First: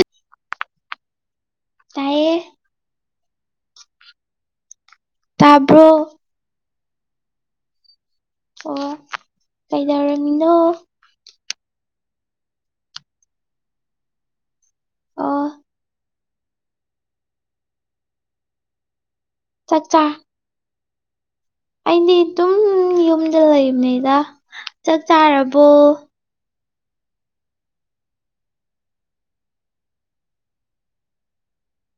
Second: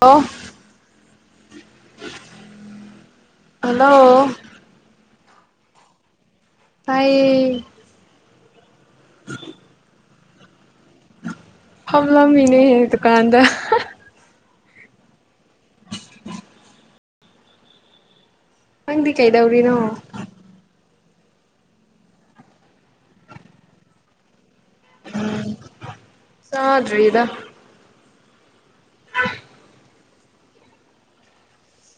ꯑꯣ ꯇꯥꯏꯌꯦ ꯍꯜꯂꯣ ꯇꯥꯕ꯭ꯔꯣ ꯇꯥꯏꯌꯦ ꯑꯣ ꯀꯩꯗꯧꯔꯝꯃꯤꯅꯣ ꯐꯝꯂꯝꯃꯤꯅꯦ ꯗꯨꯀꯥꯟꯗ ꯑꯣ ꯅꯪꯗꯤ ꯀꯩꯗꯧꯔꯤꯅꯣ ꯆꯥꯛ ꯆꯥ ꯑꯩꯗꯤ ꯗꯨꯝ ꯌꯨꯝꯗ ꯂꯩꯕꯅꯤꯗ ꯆꯥꯛ ꯆꯥꯔꯕꯣ ꯆꯥꯗ꯭ꯔꯤꯗ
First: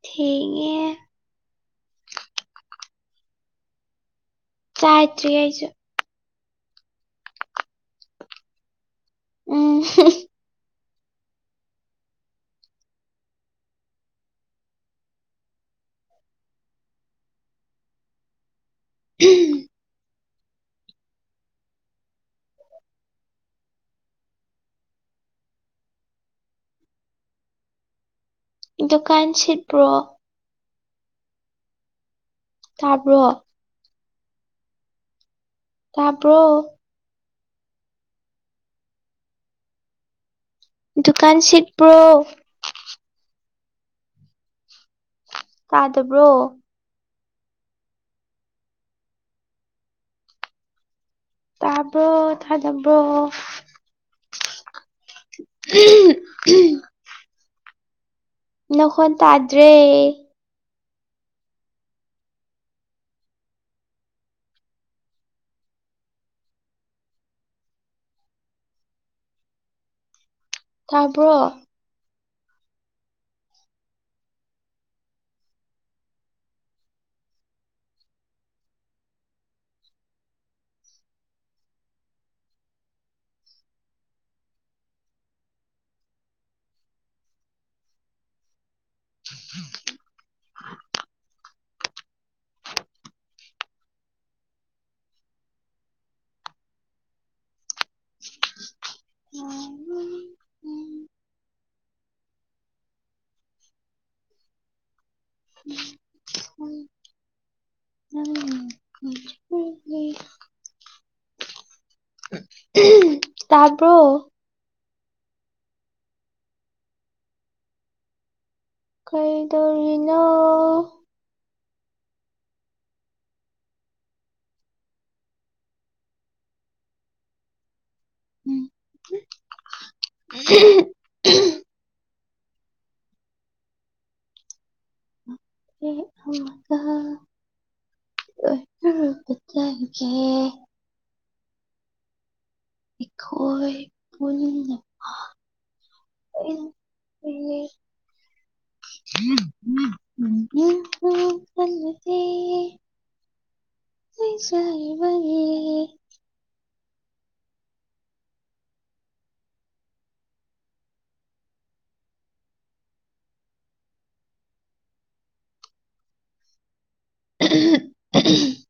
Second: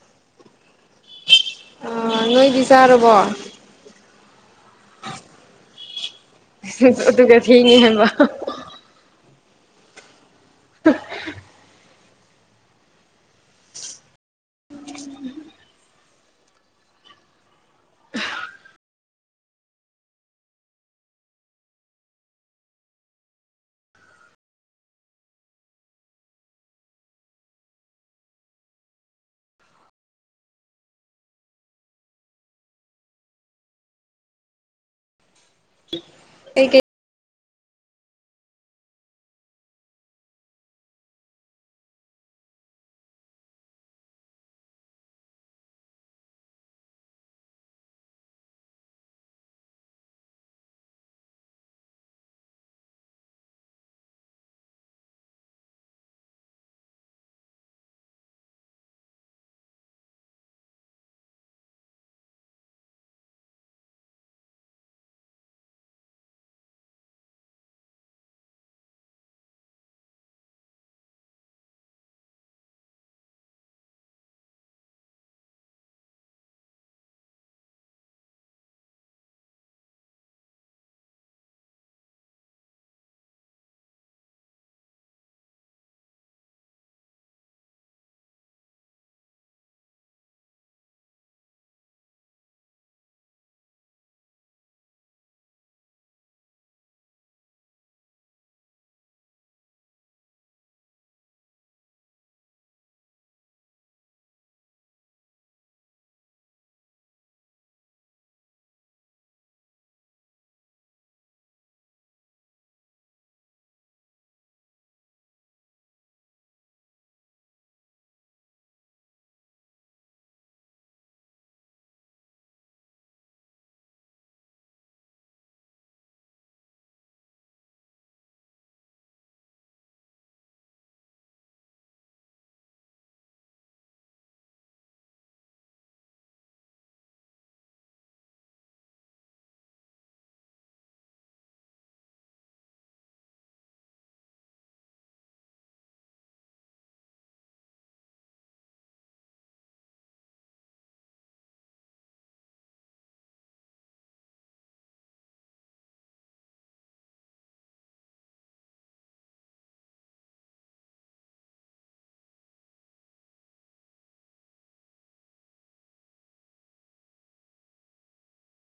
ꯊꯦꯡꯉꯦ ꯑ ꯅꯣꯏꯗꯤ ꯆꯥꯔꯕꯣ ꯆꯥꯇ꯭ꯔꯤ ꯑꯩꯁꯨ ꯑꯗꯨꯒ ꯊꯦꯡꯉꯦ ꯍꯥꯏꯕ ꯎꯝ ꯎꯝ ꯗꯨꯀꯥꯟ ꯁꯤꯠꯄ꯭ꯔꯣ ꯇꯥꯕ꯭ꯔꯣ ꯇꯥꯕ꯭ꯔꯣ ꯀꯩ ꯀꯩ ꯗꯨꯀꯥꯟ ꯁꯤꯠꯄ꯭ꯔꯣ ꯇꯥꯗꯕ꯭ꯔꯣ ꯇꯥꯕ꯭ꯔꯣ ꯇꯥꯗꯕ꯭ꯔꯣ [inaudible] ꯅꯈꯣꯟ ꯇꯥꯗ꯭ꯔꯦ ꯇꯥꯕ꯭ꯔꯣ [inaudible] [unintelligible] [inaudible] ꯎꯍꯨꯝ ꯇꯥꯕ꯭ꯔꯣ ꯀꯩꯗꯧꯔꯤꯅꯣ [unintelligible] [unintelligible] ꯑꯩꯈꯣꯏ ꯄꯨꯟꯅꯃꯛ [inaudible] [unintelligible] [unintelligible] ꯐꯤꯖꯕ ꯄꯨꯝꯕꯒꯤ [unintelligible]